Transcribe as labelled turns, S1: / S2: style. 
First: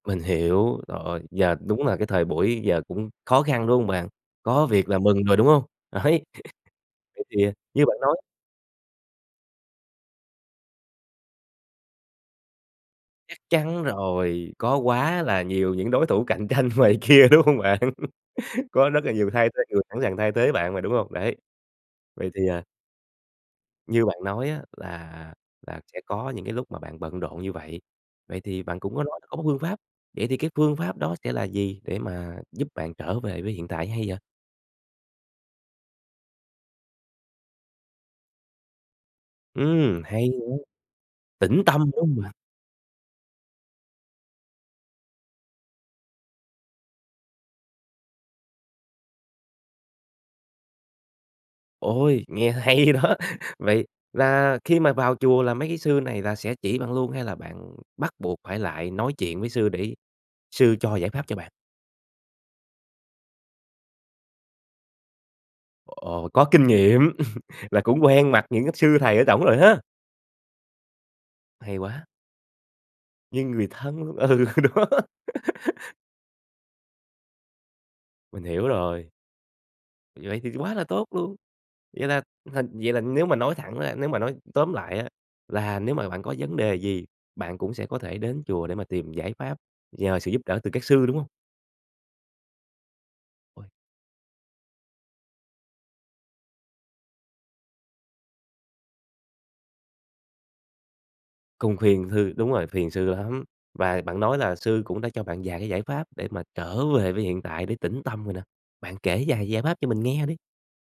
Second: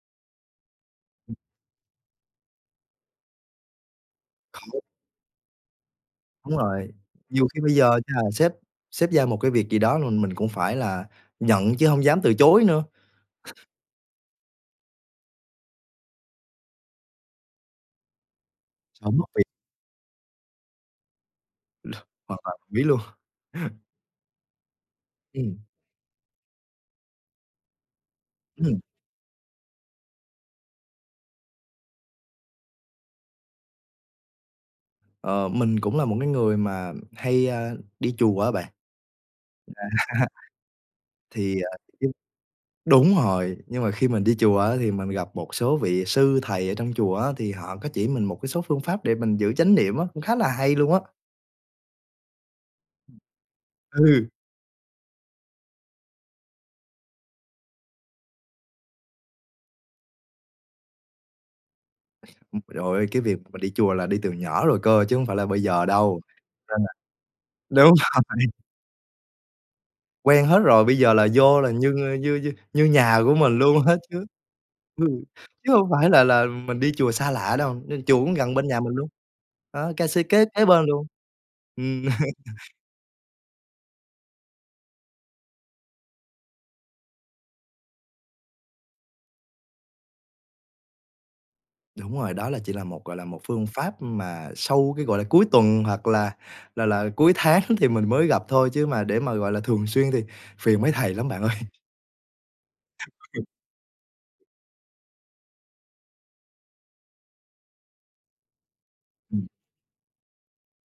S1: Mình hiểu. Trời ơi,
S2: Ừm.
S1: giờ đúng là cái thời buổi giờ cũng khó khăn, đúng hông bạn? Có
S2: Khó.
S1: việc là mừng rồi, đúng hông? Đấy.
S2: Đúng rồi,
S1: Vậy thì,
S2: nhiều
S1: à,
S2: khi bây
S1: như
S2: giờ
S1: bạn nói
S2: nha, sếp sếp giao một cái việc gì đó là mình cũng phải là nhận chứ hông dám từ chối nữa.
S1: Chắc chắn rồi, có quá là nhiều những đối thủ cạnh tranh ngoài kia, đúng hông bạn? Có rất
S2: Sợ
S1: là
S2: mất
S1: nhiều
S2: việc.
S1: thay thế người sẵn sàng thay thế bạn mà, đúng hông? Đấy. Vậy
S2: Hoàn
S1: thì,
S2: toàn
S1: à
S2: đồng ý luôn.
S1: Như bạn nói á, là
S2: Ừm.
S1: là sẽ có những cái lúc mà bạn bận rộn như vậy, vậy thì bạn
S2: Ừm.
S1: cũng có nói có một phương pháp, vậy thì cái phương pháp đó sẽ là gì để mà giúp bạn trở về với hiện tại hay vậy?
S2: Ờ, mình cũng là một cái người mà, ừm hay, a, đi chùa á bạn.
S1: Ừm,
S2: À.
S1: hay nha.
S2: Thì,
S1: Tĩnh
S2: à
S1: tâm, đúng
S2: [unintelligible]
S1: hông bạn?
S2: đúng rồi. Nhưng mà khi mình đi chùa á, thì mình gặp một số vị sư thầy ở trong chùa á, thì họ có chỉ mình một cái số phương pháp để mình giữ chánh niệm á, cũng khá là hay luôn á.
S1: Ôi, nghe hay đó! Vậy
S2: Ừ.
S1: là khi mà vào chùa là mấy cái sư này là sẽ chỉ bạn luôn, hay là bạn bắt buộc phải lại nói chuyện với sư để sư cho giải pháp cho bạn?
S2: Ừm, rồi, cái việc mà đi chùa là đi từ nhỏ rồi cơ, chứ hông phải là bây giờ đâu,
S1: Ồ! Có kinh
S2: nên là
S1: nghiệm, là
S2: đúng
S1: cũng
S2: rồi.
S1: quen mặt những cái sư thầy ở trỏng rồi ha?
S2: Quen hết rồi, bây giờ là vô là
S1: Hay
S2: như,
S1: quá!
S2: a, như như như nhà của
S1: Như
S2: mình
S1: người
S2: luôn á
S1: thân,
S2: chứ,
S1: ừ, đó.
S2: ừ, chứ hông phải là là mình đi chùa xa lạ đâu. Nên chùa cũng
S1: Mình
S2: gần bên
S1: hiểu
S2: nhà mình luôn,
S1: rồi.
S2: đó, ca xê
S1: Vậy
S2: kế
S1: thì
S2: kế
S1: quá là
S2: bên
S1: tốt
S2: luôn.
S1: luôn.
S2: Ừm.
S1: Vậy là thành vậy là nếu mà nói thẳng ra, nếu mà nói tóm lại á, là nếu mà bạn có vấn đề gì, bạn cũng sẽ có thể đến chùa để mà tìm giải pháp, nhờ sự giúp đỡ từ các sư, đúng hông?
S2: Đúng rồi, đó là chỉ là một, gọi là, một phương pháp, ưm, mà sâu cái, gọi là, cuối tuần hoặc là là là cuối tháng thì mình mới gặp thôi, chứ mà để mà, gọi là, thường xuyên thì phiền mấy thầy lắm bạn ơi.
S1: Cùng phiền thư đúng rồi, phiền sư lắm. Và bạn nói là sư cũng đã cho bạn vài cái giải pháp để mà trở về với hiện tại để tĩnh tâm rồi nè, bạn kể
S2: Ừm.
S1: vài giải pháp cho mình nghe đi.